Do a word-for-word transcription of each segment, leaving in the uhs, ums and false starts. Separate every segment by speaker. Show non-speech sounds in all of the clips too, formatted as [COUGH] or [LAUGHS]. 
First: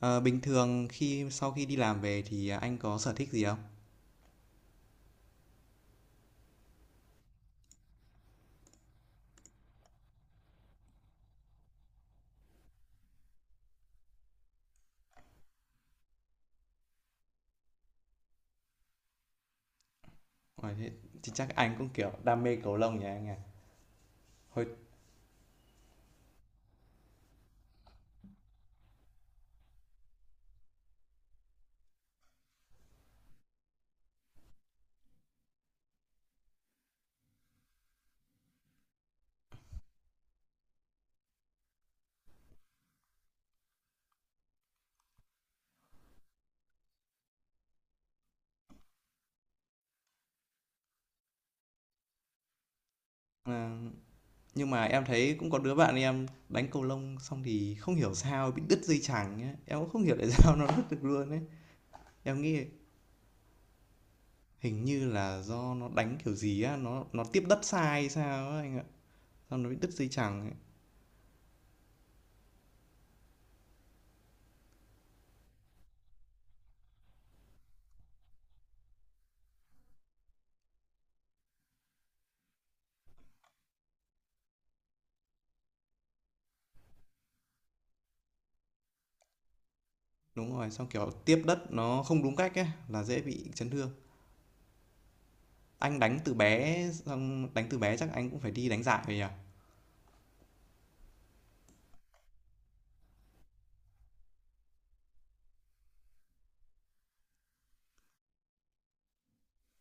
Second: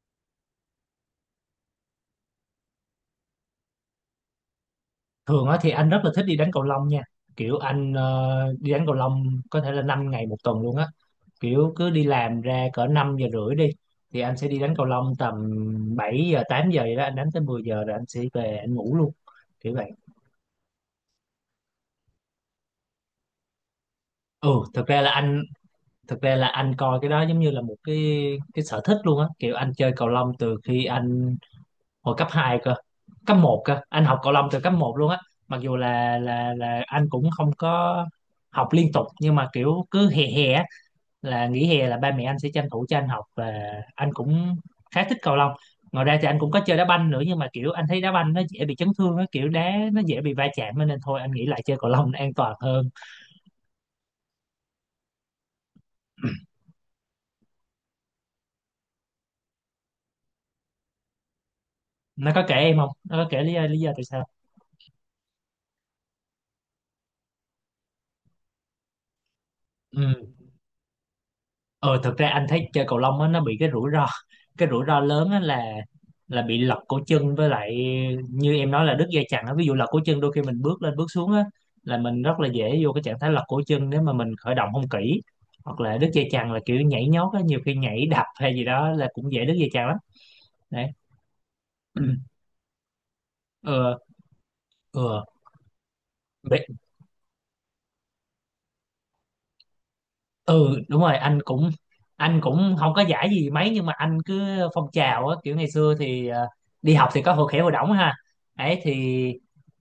Speaker 1: Ờ, Bình thường khi sau khi đi làm về thì à, anh có sở thích gì không?
Speaker 2: Thường á thì anh rất là thích đi đánh cầu lông nha. Kiểu anh ờ, đi đánh cầu lông có thể là năm ngày một tuần luôn á. Kiểu cứ đi làm ra cỡ năm giờ rưỡi đi, thì anh sẽ đi đánh cầu lông tầm bảy giờ tám giờ vậy đó, anh đánh tới mười giờ rồi anh sẽ về anh ngủ luôn, kiểu vậy.
Speaker 1: Ờ, Thế thì chắc anh cũng kiểu đam mê cầu lông nhỉ anh à.
Speaker 2: ừ
Speaker 1: Hồi
Speaker 2: thực ra là anh Thực ra là anh coi cái đó giống như là một cái cái sở thích luôn á. Kiểu anh chơi cầu lông từ khi anh hồi cấp hai cơ, cấp một cơ, anh học cầu lông từ cấp một luôn á. Mặc dù là là là anh cũng không có học liên tục, nhưng mà kiểu cứ hè hè á, là nghỉ hè là ba mẹ anh sẽ tranh thủ cho anh học, và anh cũng khá thích cầu lông. Ngoài ra thì anh cũng có chơi đá banh nữa, nhưng mà kiểu anh thấy đá banh nó dễ bị chấn thương, nó kiểu đá nó dễ bị va chạm á, nên thôi anh nghĩ lại chơi cầu lông nó an toàn hơn.
Speaker 1: ờ, nhưng mà em thấy cũng có đứa bạn em đánh cầu lông xong thì không hiểu sao bị đứt dây chằng ấy. Em cũng không hiểu tại sao [LAUGHS] nó đứt được luôn ấy.
Speaker 2: Nó
Speaker 1: Em
Speaker 2: có kể
Speaker 1: nghĩ
Speaker 2: em không, nó có kể lý do lý do tại
Speaker 1: hình như là do nó đánh kiểu gì á, nó nó tiếp đất sai sao á anh ạ. Xong nó bị đứt dây
Speaker 2: sao?
Speaker 1: chằng ấy.
Speaker 2: Ờ thật ra anh thấy chơi cầu lông á nó bị cái rủi ro, cái rủi ro lớn á là là bị lật cổ chân, với lại như em nói là đứt dây chằng á. Ví dụ lật cổ chân, đôi khi mình bước lên bước xuống á là mình rất là dễ vô cái trạng thái lật cổ chân nếu mà mình khởi động không kỹ. Hoặc là đứt dây chằng là kiểu nhảy nhót á, nhiều khi nhảy đập hay gì đó là cũng dễ đứt dây chằng lắm.
Speaker 1: Đúng rồi, xong
Speaker 2: Đấy.
Speaker 1: kiểu tiếp đất nó không đúng
Speaker 2: [CLEARS THROAT]
Speaker 1: cách ấy là dễ bị chấn thương.
Speaker 2: Ừ. Ừ.
Speaker 1: Anh đánh từ
Speaker 2: Ừ.
Speaker 1: bé xong đánh từ bé chắc anh cũng phải đi đánh giải rồi nhỉ?
Speaker 2: Ừ, đúng rồi, anh cũng anh cũng không có giải gì mấy, nhưng mà anh cứ phong trào á. Kiểu ngày xưa thì ờ, đi học thì có hội khỏe hội đỏng ha, ấy thì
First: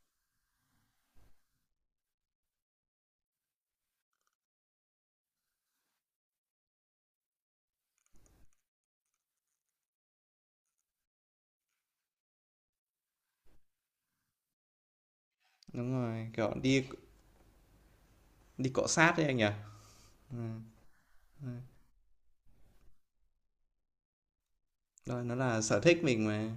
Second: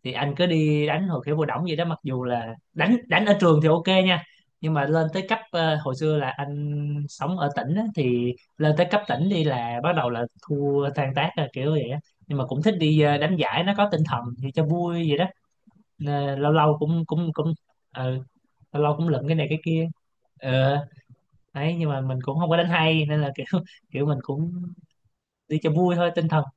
Speaker 2: thì anh cứ đi đánh hội khỏe hội đỏng vậy đó. Mặc dù là đánh đánh ở trường thì ok nha, nhưng mà lên tới cấp ờ, hồi xưa là anh sống ở tỉnh á, thì lên tới cấp tỉnh đi là bắt đầu là thua tan tác rồi, kiểu vậy á. Nhưng mà cũng thích đi ờ, đánh giải, nó có tinh thần thì cho vui vậy đó.
Speaker 1: Đúng rồi,
Speaker 2: Nên
Speaker 1: kiểu,
Speaker 2: lâu lâu
Speaker 1: đi
Speaker 2: cũng cũng cũng ờ,
Speaker 1: đi
Speaker 2: lâu
Speaker 1: cọ
Speaker 2: lâu cũng
Speaker 1: sát đấy
Speaker 2: lượm cái
Speaker 1: anh
Speaker 2: này
Speaker 1: nhỉ?
Speaker 2: cái kia.
Speaker 1: Ừm,
Speaker 2: Ờ,
Speaker 1: ừm.
Speaker 2: đấy, nhưng mà mình cũng không có đánh hay nên là kiểu [LAUGHS] kiểu mình cũng
Speaker 1: Rồi, nó
Speaker 2: đi
Speaker 1: là
Speaker 2: cho
Speaker 1: sở
Speaker 2: vui
Speaker 1: thích
Speaker 2: thôi,
Speaker 1: mình
Speaker 2: tinh thần.
Speaker 1: mà.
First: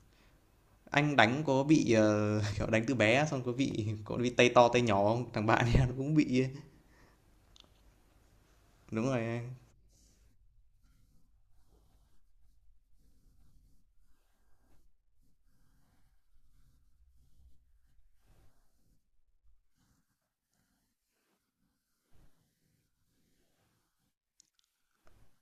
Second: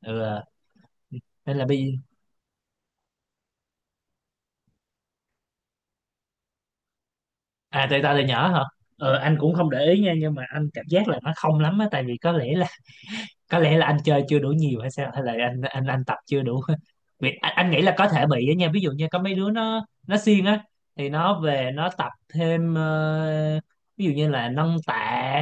Speaker 2: Ừ. À.
Speaker 1: Anh đánh
Speaker 2: Nên
Speaker 1: có
Speaker 2: là
Speaker 1: bị,
Speaker 2: bây...
Speaker 1: ờ, [LAUGHS] kiểu, đánh từ bé xong có bị có bị tay to tay nhỏ không? Thằng bạn em nó cũng bị ấy.
Speaker 2: À, tại tao là nhỏ hả?
Speaker 1: Đúng
Speaker 2: Ờ,
Speaker 1: rồi
Speaker 2: anh
Speaker 1: anh.
Speaker 2: cũng không để ý nha, nhưng mà anh cảm giác là nó không lắm á, tại vì có lẽ là có lẽ là anh chơi chưa đủ nhiều hay sao, hay là anh anh anh tập chưa đủ [LAUGHS] Vì anh, anh nghĩ là có thể bị á nha, ví dụ như có mấy đứa nó nó siêng á thì nó về nó tập thêm ờ, ví dụ như là nâng tạ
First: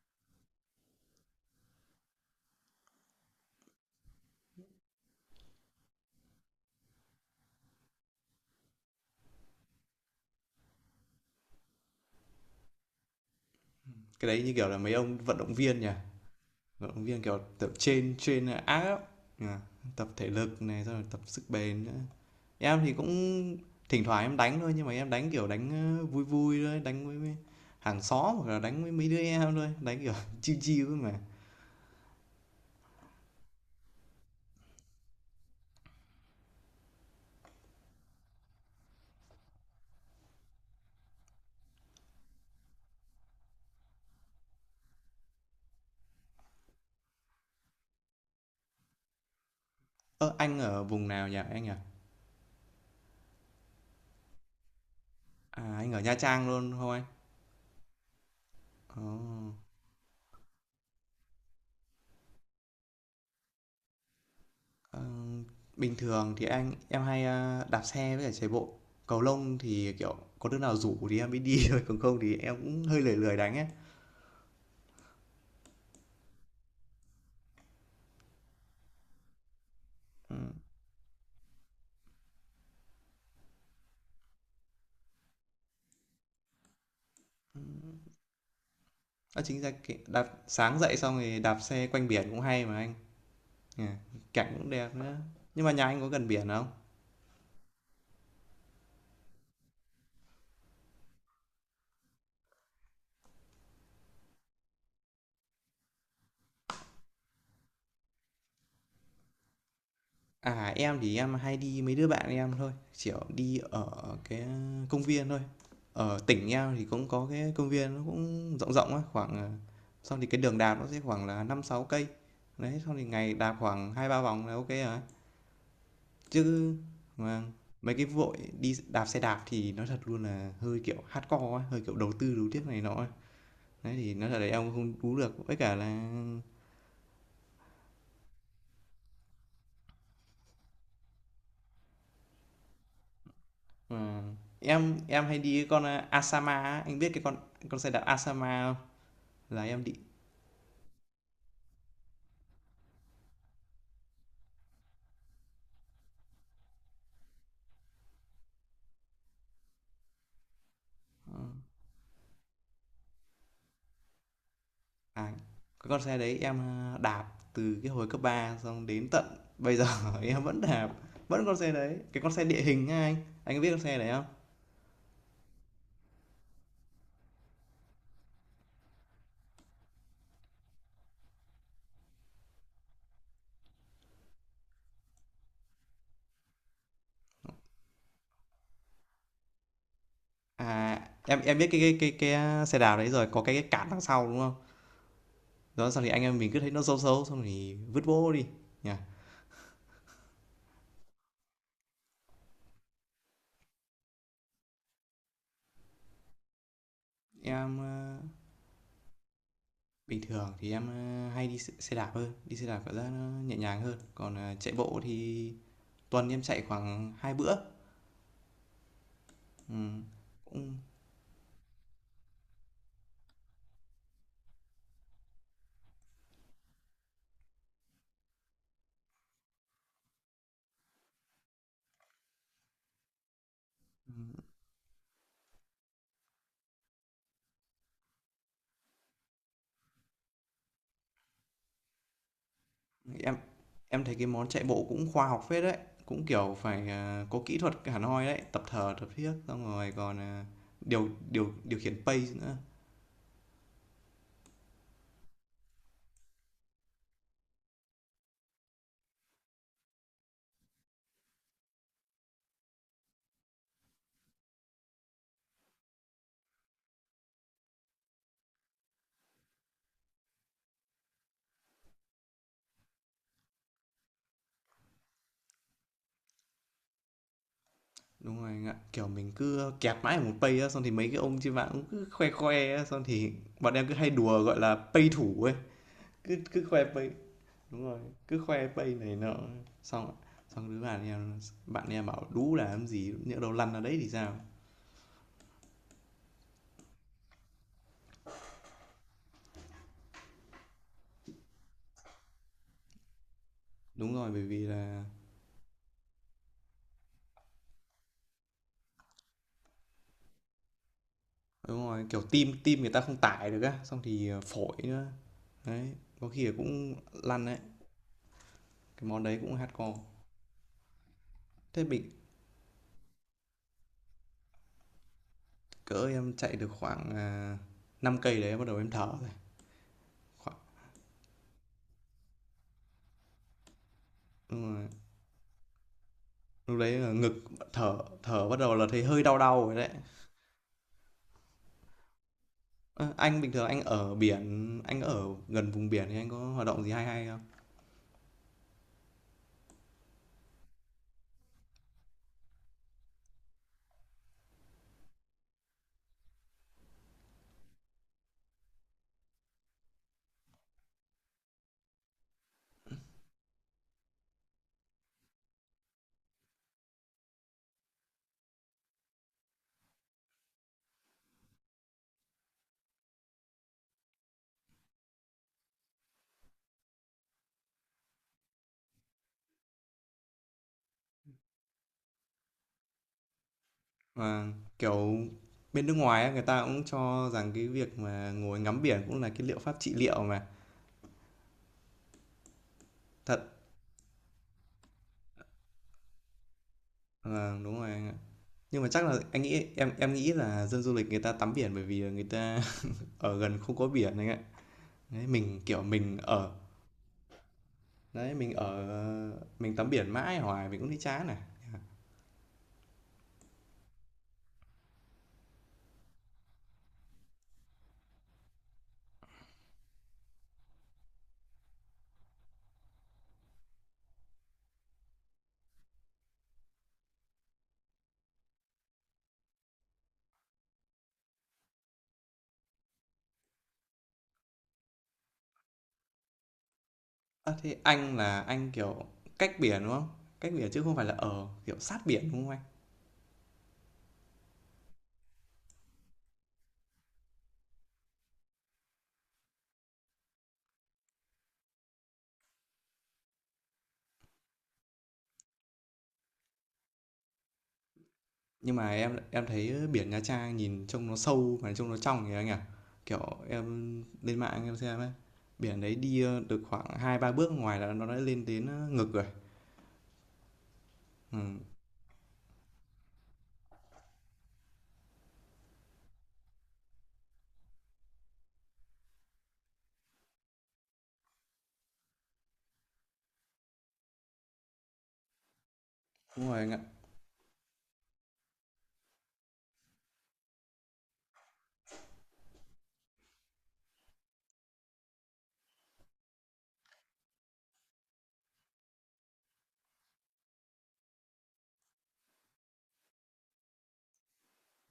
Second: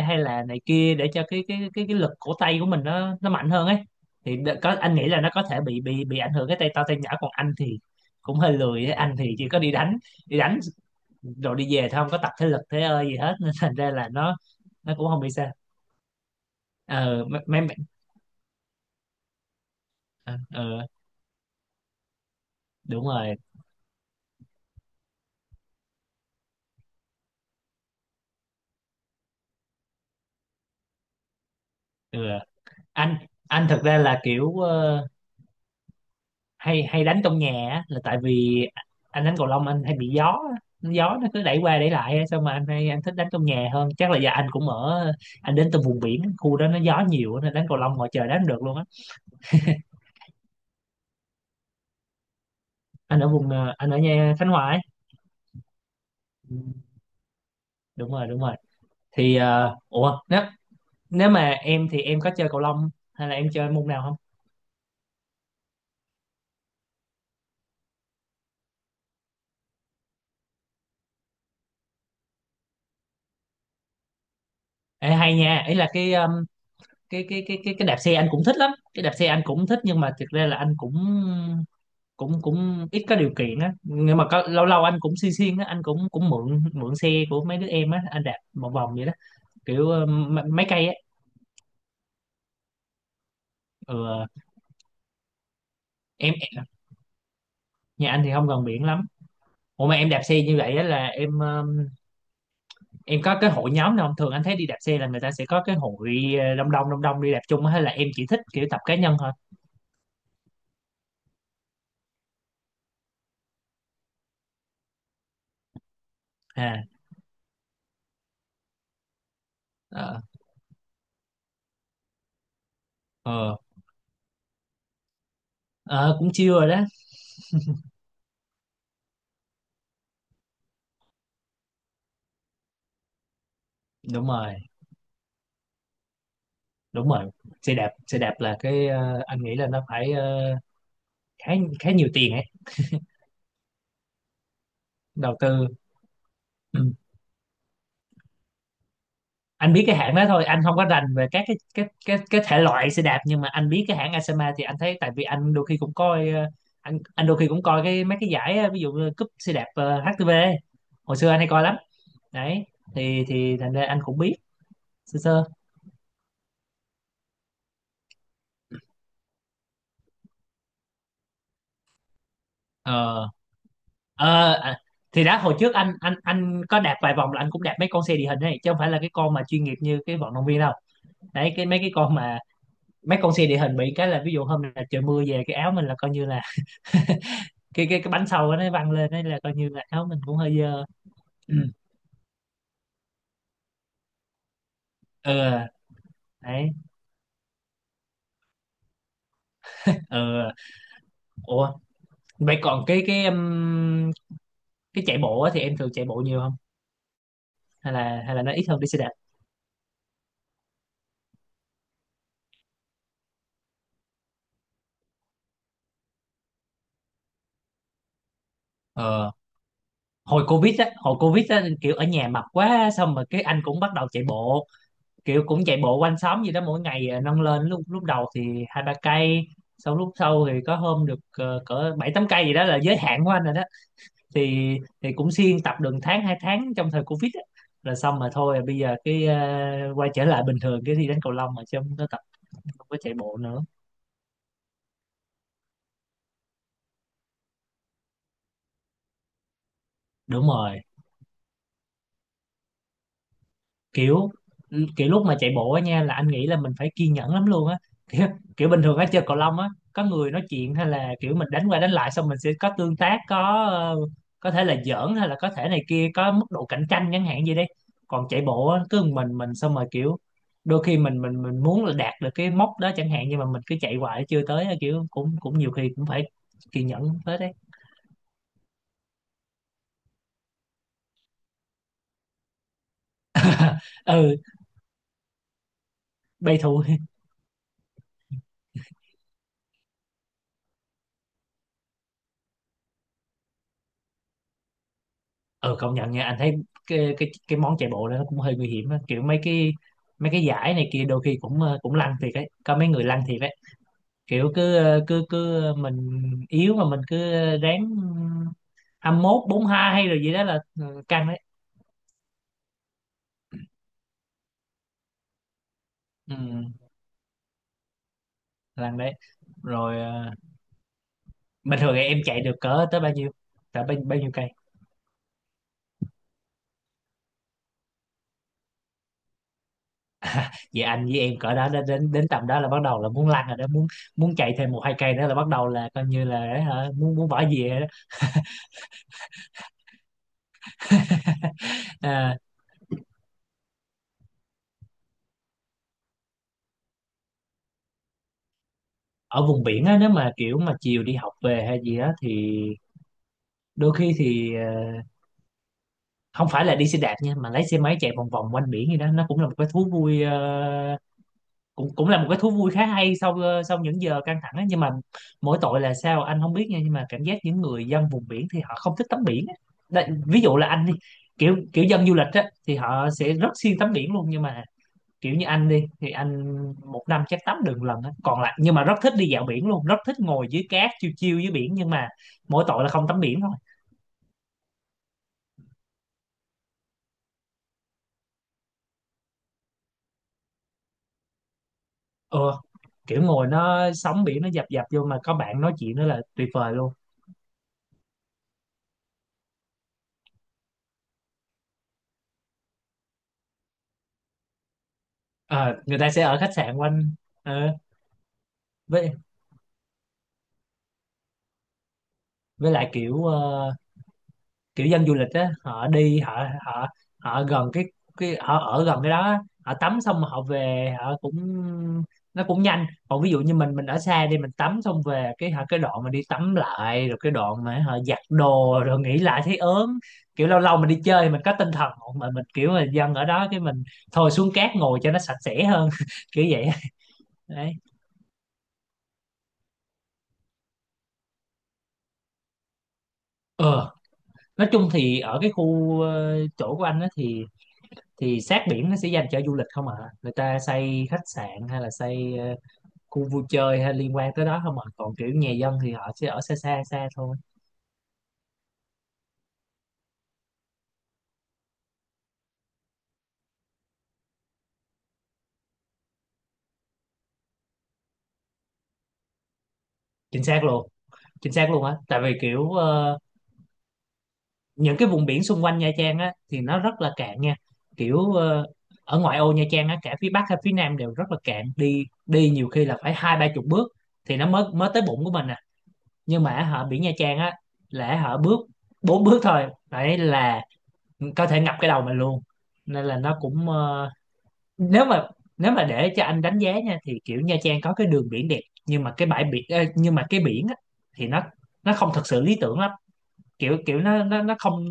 Speaker 2: hay là này kia, để cho cái cái cái cái lực cổ tay của mình nó nó mạnh hơn ấy. Thì đ- có, anh nghĩ là nó có thể bị bị bị ảnh hưởng cái tay to tay nhỏ, còn anh thì cũng hơi lười ấy. Anh thì chỉ có đi đánh đi đánh rồi đi về thôi, không có tập thể lực thế ơi gì hết [LAUGHS] nên thành ra là
Speaker 1: Cái
Speaker 2: nó
Speaker 1: đấy như kiểu là mấy
Speaker 2: nó cũng
Speaker 1: ông
Speaker 2: không bị
Speaker 1: vận
Speaker 2: sao.
Speaker 1: động viên nhỉ? Vận động viên,
Speaker 2: Ờ
Speaker 1: kiểu,
Speaker 2: mấy
Speaker 1: tập
Speaker 2: mấy
Speaker 1: trên trên áp, nhỉ? Tập thể
Speaker 2: ờ
Speaker 1: lực này,
Speaker 2: ờ,
Speaker 1: xong rồi tập sức bền nữa. Em thì
Speaker 2: Đúng
Speaker 1: cũng
Speaker 2: rồi.
Speaker 1: thỉnh thoảng em đánh thôi, nhưng mà em đánh, kiểu, đánh, ơ, vui vui thôi, đánh với với hàng xóm hoặc là đánh với mấy đứa em thôi, đánh, kiểu, [LAUGHS] chill chill thôi mà.
Speaker 2: Ừ. Anh anh thực ra là kiểu ờ, hay hay đánh trong nhà á, là tại vì anh đánh cầu lông anh hay bị gió á. Gió nó cứ đẩy qua đẩy lại á, sao mà anh hay anh thích đánh trong nhà hơn. Chắc là do anh cũng ở, anh đến từ vùng biển, khu đó nó gió nhiều á, nên đánh cầu lông ngoài trời đánh không được luôn á.
Speaker 1: Ơ, anh ở vùng nào nhỉ anh nhỉ?
Speaker 2: Anh ở vùng ờ, anh ở nhà Khánh Hòa ấy.
Speaker 1: À, anh ở Nha Trang
Speaker 2: Ừ,
Speaker 1: luôn không anh?
Speaker 2: đúng rồi, đúng rồi.
Speaker 1: Ồ,
Speaker 2: Thì ờ, ủa, nếu nếu mà em thì em có chơi cầu lông hay là em chơi môn nào không?
Speaker 1: ờ, bình thường thì anh em hay ờ, đạp xe với cả chạy bộ. Cầu lông thì kiểu có đứa nào rủ thì em mới đi [LAUGHS] thôi, còn không thì em cũng hơi lười lười đánh ấy.
Speaker 2: Ê, hay nha, ý là cái um, cái cái cái cái cái đạp xe anh cũng thích lắm, cái đạp xe anh cũng thích, nhưng mà thực
Speaker 1: Ừ.
Speaker 2: ra là anh cũng cũng cũng ít có điều kiện á, nhưng mà có, lâu lâu anh cũng xuyên xuyên á, anh cũng cũng mượn mượn xe của mấy đứa em á, anh đạp một vòng vậy đó.
Speaker 1: Đó chính ra
Speaker 2: Kiểu
Speaker 1: cái,
Speaker 2: ờ,
Speaker 1: đạp
Speaker 2: m- mấy
Speaker 1: sáng
Speaker 2: cây á.
Speaker 1: dậy xong rồi đạp xe quanh biển cũng hay mà anh. Nhỉ,
Speaker 2: Ừ,
Speaker 1: cảnh cũng đẹp nữa. Nhưng mà nhà anh có gần
Speaker 2: em
Speaker 1: biển
Speaker 2: em-
Speaker 1: không?
Speaker 2: nhà anh thì không gần biển lắm. Ủa mà em đạp xe như vậy á, là em ờ, em có cái hội nhóm nào không? Thường anh thấy đi đạp xe là người ta sẽ có cái hội ờ, đông đông đông đông đi đạp chung á, hay là em chỉ thích kiểu tập cá nhân thôi?
Speaker 1: À, em thì em hay đi mấy đứa bạn em thôi, kiểu đi ở cái công viên thôi. Ở tỉnh em thì
Speaker 2: À.
Speaker 1: cũng có cái công viên nó cũng rộng rộng á, khoảng ờ, xong
Speaker 2: Ờ.
Speaker 1: thì cái đường đạp nó sẽ khoảng là năm sáu cây. Đấy, sau thì ngày đạp
Speaker 2: Ờ.
Speaker 1: khoảng hai ba vòng là ok rồi.
Speaker 2: Ờ, cũng chill rồi
Speaker 1: Chứ
Speaker 2: đó.
Speaker 1: mà mấy cái vội đi đạp xe đạp thì nó thật luôn là hơi kiểu hardcore á, hơi kiểu đầu tư đấu tiếp này nọ. Á. Đấy thì
Speaker 2: Đúng
Speaker 1: nó thật là
Speaker 2: rồi,
Speaker 1: em không đú được, với cả là
Speaker 2: đúng rồi, xe đạp xe đạp là cái ờ, anh nghĩ là nó phải ờ, khá khá nhiều tiền ấy,
Speaker 1: mà em em
Speaker 2: đầu
Speaker 1: hay đi cái
Speaker 2: tư.
Speaker 1: con ờ, Asama
Speaker 2: Ừ.
Speaker 1: á, anh biết cái con con xe đạp Asama không? Là
Speaker 2: Anh
Speaker 1: em
Speaker 2: biết cái
Speaker 1: định
Speaker 2: hãng đó thôi, anh không có rành về các cái cái cái cái thể loại xe đạp, nhưng mà anh biết cái hãng Asama thì anh thấy, tại vì anh đôi khi cũng coi ờ, anh anh đôi khi cũng coi cái mấy cái giải ờ, ví dụ như cúp xe đạp ờ, hát tê vê ấy. Hồi xưa
Speaker 1: ờ,
Speaker 2: anh hay coi lắm, đấy, thì thì thành ra anh cũng biết sơ
Speaker 1: à
Speaker 2: sơ.
Speaker 1: Cái con xe đấy em đạp từ cái hồi cấp ba xong đến tận bây giờ [LAUGHS] em vẫn đạp vẫn con xe đấy, cái con xe địa hình á anh
Speaker 2: Ờ.
Speaker 1: anh có biết con xe đấy không?
Speaker 2: Ờ. À, thì đó, hồi trước anh anh anh có đạp vài vòng, là anh cũng đạp mấy con xe địa hình này chứ không phải là cái con mà chuyên nghiệp như cái vận động viên đâu. Đấy, cái mấy cái con mà mấy con xe địa hình bị cái là, ví dụ hôm nào trời mưa về, cái áo mình là coi như là cái cái cái bánh sau nó văng lên, đấy là coi như là áo mình cũng hơi dơ.
Speaker 1: À, em
Speaker 2: Ừ.
Speaker 1: em biết cái cái cái, cái xe đạp đấy rồi, có cái, cái cản đằng sau đúng không?
Speaker 2: Ừ.
Speaker 1: Đó xong thì anh em mình cứ thấy
Speaker 2: Đấy.
Speaker 1: nó xấu xấu xong thì vứt bố đi nhỉ.
Speaker 2: Ừ. Ủa, vậy còn cái cái um, cái chạy bộ á, thì em thường chạy bộ nhiều không,
Speaker 1: em
Speaker 2: hay
Speaker 1: ờ,
Speaker 2: là hay là nó ít hơn đi xe đạp?
Speaker 1: Bình thường thì em ờ, hay đi xe xe đạp hơn, đi xe đạp cảm giác nó nhẹ nhàng hơn, còn ờ, chạy bộ thì tuần em chạy khoảng hai bữa.
Speaker 2: Ờ,
Speaker 1: Ừ.
Speaker 2: hồi
Speaker 1: Cũng
Speaker 2: covid á, hồi covid á kiểu ở nhà mập quá xong rồi cái anh cũng bắt đầu chạy bộ, kiểu cũng chạy bộ quanh xóm gì đó mỗi ngày à, nâng lên, lúc lúc đầu thì hai ba cây, sau lúc sau thì có hôm được ờ, cỡ bảy tám cây gì đó là giới hạn của anh rồi đó.
Speaker 1: ừ.
Speaker 2: Thì thì cũng siêng tập được tháng hai tháng trong thời Covid á. Rồi xong mà thôi, bây giờ cái ờ, quay trở lại bình thường cái thi đánh cầu lông mà, chứ không có tập, không có chạy
Speaker 1: Em
Speaker 2: bộ nữa.
Speaker 1: em thấy cái món chạy bộ cũng khoa học phết đấy, cũng kiểu phải à, có kỹ thuật hẳn hoi đấy, tập thở, tập thiết xong rồi còn à,
Speaker 2: Đúng rồi,
Speaker 1: điều điều điều khiển pace nữa.
Speaker 2: kiểu kiểu lúc mà chạy bộ á nha, là anh nghĩ là mình phải kiên nhẫn lắm luôn á, kiểu, kiểu bình thường á chơi cầu lông á có người nói chuyện, hay là kiểu mình đánh qua đánh lại xong mình sẽ có tương tác, có ờ, có thể là giỡn hay là có thể này kia, có mức độ cạnh tranh chẳng hạn gì đấy. Còn chạy bộ á cứ một mình mình xong rồi kiểu, đôi khi mình mình mình muốn là đạt được cái mốc đó chẳng hạn, nhưng mà mình cứ chạy hoài chưa tới á, kiểu cũng cũng nhiều khi cũng phải kiên nhẫn tới đấy.
Speaker 1: Đúng rồi anh ạ, kiểu mình cứ kẹt mãi ở một pace á, xong thì mấy cái ông trên mạng cũng cứ khoe khoe á, xong thì bọn
Speaker 2: [LAUGHS]
Speaker 1: em cứ hay
Speaker 2: Ừ.
Speaker 1: đùa gọi là pace thủ ấy, cứ
Speaker 2: Bay
Speaker 1: cứ
Speaker 2: thù.
Speaker 1: khoe pace. Đúng rồi, cứ khoe pace này nọ xong xong đứa bạn em bạn em bảo đú là làm gì nhỡ đâu lăn ra đấy thì sao?
Speaker 2: Ừ, công nhận nha, anh thấy cái cái cái món chạy bộ đó nó cũng hơi nguy hiểm á. Kiểu mấy cái mấy cái giải này kia đôi khi cũng ờ, cũng lăn thiệt ấy, có mấy người lăn thiệt ấy.
Speaker 1: Đúng rồi, bởi
Speaker 2: Kiểu
Speaker 1: vì
Speaker 2: cứ
Speaker 1: là
Speaker 2: ờ, cứ cứ mình yếu mà mình cứ ráng hai mươi mốt bốn mươi hai hay rồi gì đó là ừ, căng đấy.
Speaker 1: đúng rồi, kiểu, tim tim người ta không tải được á, xong thì, ờ, phổi nữa. Đấy, có
Speaker 2: Ừ,
Speaker 1: khi là cũng lăn đấy,
Speaker 2: lăn
Speaker 1: cái
Speaker 2: đấy
Speaker 1: món đấy cũng hardcore.
Speaker 2: rồi. ờ, Bình
Speaker 1: Thế
Speaker 2: thường thì
Speaker 1: bị
Speaker 2: em chạy được cỡ tới bao nhiêu, cỡ bao, bao nhiêu cây?
Speaker 1: Cỡ em chạy được khoảng, à, năm cây đấy bắt đầu em thở rồi. Khoảng
Speaker 2: Vậy anh với em cỡ đó đến đến đến tầm đó là bắt đầu là muốn lăn rồi đó, muốn muốn chạy thêm
Speaker 1: Đúng
Speaker 2: một
Speaker 1: rồi,
Speaker 2: hai cây nữa là bắt đầu là coi như là
Speaker 1: lúc
Speaker 2: hả,
Speaker 1: đấy là
Speaker 2: muốn muốn
Speaker 1: ngực,
Speaker 2: bỏ về rồi đó.
Speaker 1: thở thở bắt đầu là thấy hơi đau đau rồi đấy.
Speaker 2: [LAUGHS]
Speaker 1: Ơ, anh bình thường anh ở biển, anh ở gần vùng biển thì anh có hoạt động gì hay hay không?
Speaker 2: Ở vùng biển á, nếu mà kiểu mà chiều đi học về hay gì á thì đôi khi thì ờ, không phải là đi xe đạp nha, mà lấy xe máy chạy vòng vòng quanh biển gì đó, nó cũng là một cái thú vui. ờ, cũng cũng là một cái thú vui khá hay sau ờ, sau những giờ căng thẳng á. Nhưng mà mỗi tội là sao anh không biết nha, nhưng mà cảm giác những người dân vùng biển thì họ không thích tắm biển á. Đây, ví dụ là anh đi, kiểu kiểu dân du lịch á thì họ sẽ rất siêng tắm biển luôn, nhưng mà kiểu như anh đi thì anh một năm chắc tắm được một lần á, còn lại nhưng mà rất thích đi dạo biển luôn, rất thích ngồi dưới cát chiêu chiêu dưới biển, nhưng mà mỗi tội là không tắm biển thôi.
Speaker 1: Mà kiểu, bên nước ngoài á, người ta cũng cho rằng cái việc mà ngồi ngắm biển cũng là cái liệu pháp trị liệu mà.
Speaker 2: Ờ, kiểu
Speaker 1: Thật,
Speaker 2: ngồi nó, sóng biển nó dập dập vô mà có bạn nói chuyện nữa là tuyệt vời luôn.
Speaker 1: vâng, đúng rồi. Nhưng mà chắc là anh nghĩ em em nghĩ là dân du lịch người ta tắm biển bởi vì người ta [LAUGHS] ở gần không có biển anh ạ. Đấy, mình
Speaker 2: Ờ,
Speaker 1: kiểu
Speaker 2: người ta
Speaker 1: mình
Speaker 2: sẽ ở khách
Speaker 1: ở
Speaker 2: sạn quanh ờ,
Speaker 1: đấy, mình ở
Speaker 2: với
Speaker 1: mình tắm biển mãi hoài mình cũng thấy chán này.
Speaker 2: với lại kiểu ờ, kiểu dân du lịch á họ đi, họ họ họ gần cái cái họ ở gần cái đó á, họ tắm xong họ về họ cũng, nó cũng nhanh. Còn ví dụ như mình mình ở xa đi, mình tắm xong về cái hả, cái đoạn mà đi tắm lại rồi cái đoạn mà họ giặt đồ rồi nghỉ lại thấy ớn. Kiểu lâu lâu mình đi chơi mình có tinh thần, mà mình kiểu là dân ở đó cái mình thôi xuống cát ngồi cho nó sạch sẽ hơn [LAUGHS] kiểu vậy á.
Speaker 1: À, thế
Speaker 2: Đấy.
Speaker 1: anh là anh kiểu cách biển đúng không? Cách biển chứ không phải là ở kiểu sát biển đúng không anh?
Speaker 2: Ờ, nói chung thì ở cái khu ờ, chỗ của anh á thì thì sát biển nó sẽ dành cho du lịch không ạ, người ta xây khách sạn hay là xây ờ, khu vui chơi hay liên quan tới đó không ạ, còn kiểu nhà dân thì họ sẽ ở xa xa xa thôi.
Speaker 1: Nhưng mà em em thấy biển Nha Trang nhìn trông nó sâu mà trông nó trong kìa anh à. Kiểu em lên mạng em xem ấy. Biển đấy đi ờ, được khoảng hai ba bước ngoài là nó đã lên đến ờ, ngực rồi.
Speaker 2: Chính xác luôn,
Speaker 1: Ừ,
Speaker 2: chính xác luôn á. Tại vì kiểu ờ, những cái vùng biển xung quanh Nha Trang á thì nó rất là cạn nha, kiểu ờ, ở ngoại ô Nha Trang á cả phía Bắc hay phía Nam đều rất là cạn, đi đi nhiều khi là phải hai ba chục bước thì nó mới mới tới bụng của mình à. Nhưng
Speaker 1: đúng rồi
Speaker 2: mà
Speaker 1: anh ạ.
Speaker 2: họ biển Nha Trang á là họ bước bốn bước thôi, đấy là có thể ngập cái đầu mình luôn. Nên là nó cũng ờ, nếu mà nếu mà để cho anh đánh giá nha thì kiểu Nha Trang có cái đường biển đẹp, nhưng mà cái bãi biển ờ, nhưng mà cái biển á, thì nó nó không thật sự lý tưởng lắm. Kiểu kiểu nó nó nó không,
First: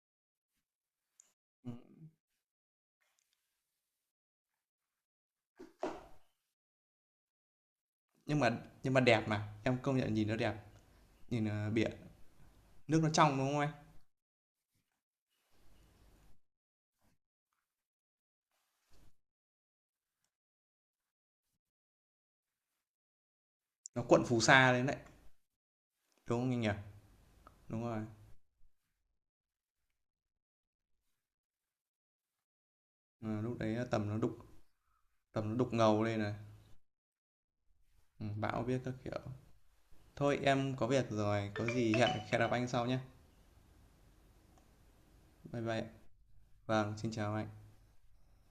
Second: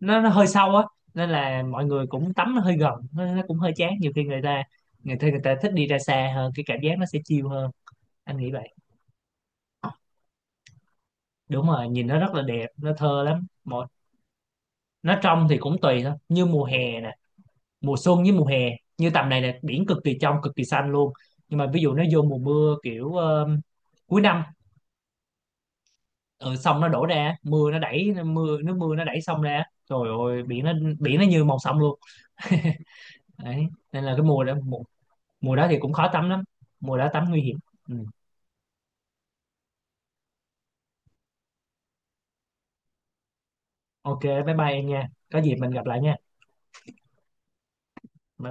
Speaker 2: nó nó hơi sâu á, nên là
Speaker 1: Ừ.
Speaker 2: mọi người cũng tắm nó hơi gần, nó, nó cũng hơi chán. Nhiều khi người ta, người ta người ta thích đi ra xa hơn, cái cảm giác nó sẽ chill hơn, anh
Speaker 1: nhưng mà
Speaker 2: nghĩ vậy.
Speaker 1: nhưng mà đẹp mà em công nhận nhìn nó đẹp, nhìn
Speaker 2: Đúng
Speaker 1: ờ,
Speaker 2: rồi,
Speaker 1: biển,
Speaker 2: nhìn nó rất là đẹp, nó
Speaker 1: nước nó
Speaker 2: thơ
Speaker 1: trong
Speaker 2: lắm
Speaker 1: đúng không anh?
Speaker 2: một. Nó trong thì cũng tùy thôi, như mùa hè, mùa xuân với mùa hè, như tầm này là biển cực kỳ trong, cực kỳ xanh luôn. Nhưng mà ví dụ nó vô mùa mưa, kiểu ờ,
Speaker 1: Nó
Speaker 2: cuối
Speaker 1: cuộn phù
Speaker 2: năm,
Speaker 1: sa lên đấy đúng không
Speaker 2: ở
Speaker 1: anh nhỉ?
Speaker 2: sông nó đổ ra, mưa nó
Speaker 1: Đúng rồi.
Speaker 2: đẩy, mưa nước mưa nó đẩy sông ra, trời ơi biển nó, biển nó như màu sông luôn. [LAUGHS]
Speaker 1: Ờ, lúc
Speaker 2: Đấy
Speaker 1: đấy
Speaker 2: nên
Speaker 1: tầm
Speaker 2: là
Speaker 1: nó
Speaker 2: cái
Speaker 1: đục,
Speaker 2: mùa đó, mùa,
Speaker 1: tầm nó
Speaker 2: mùa đó
Speaker 1: đục
Speaker 2: thì cũng
Speaker 1: ngầu
Speaker 2: khó
Speaker 1: lên
Speaker 2: tắm
Speaker 1: này.
Speaker 2: lắm, mùa đó tắm nguy hiểm. Ừ.
Speaker 1: Ừ, bão biết các kiểu. Thôi em có việc rồi, có gì hẹn hẹn gặp anh sau nhé.
Speaker 2: Ok, bye bye em nha, có dịp
Speaker 1: Bye
Speaker 2: mình
Speaker 1: bye.
Speaker 2: gặp lại nha.
Speaker 1: Vâng, xin chào anh.
Speaker 2: Bye bye.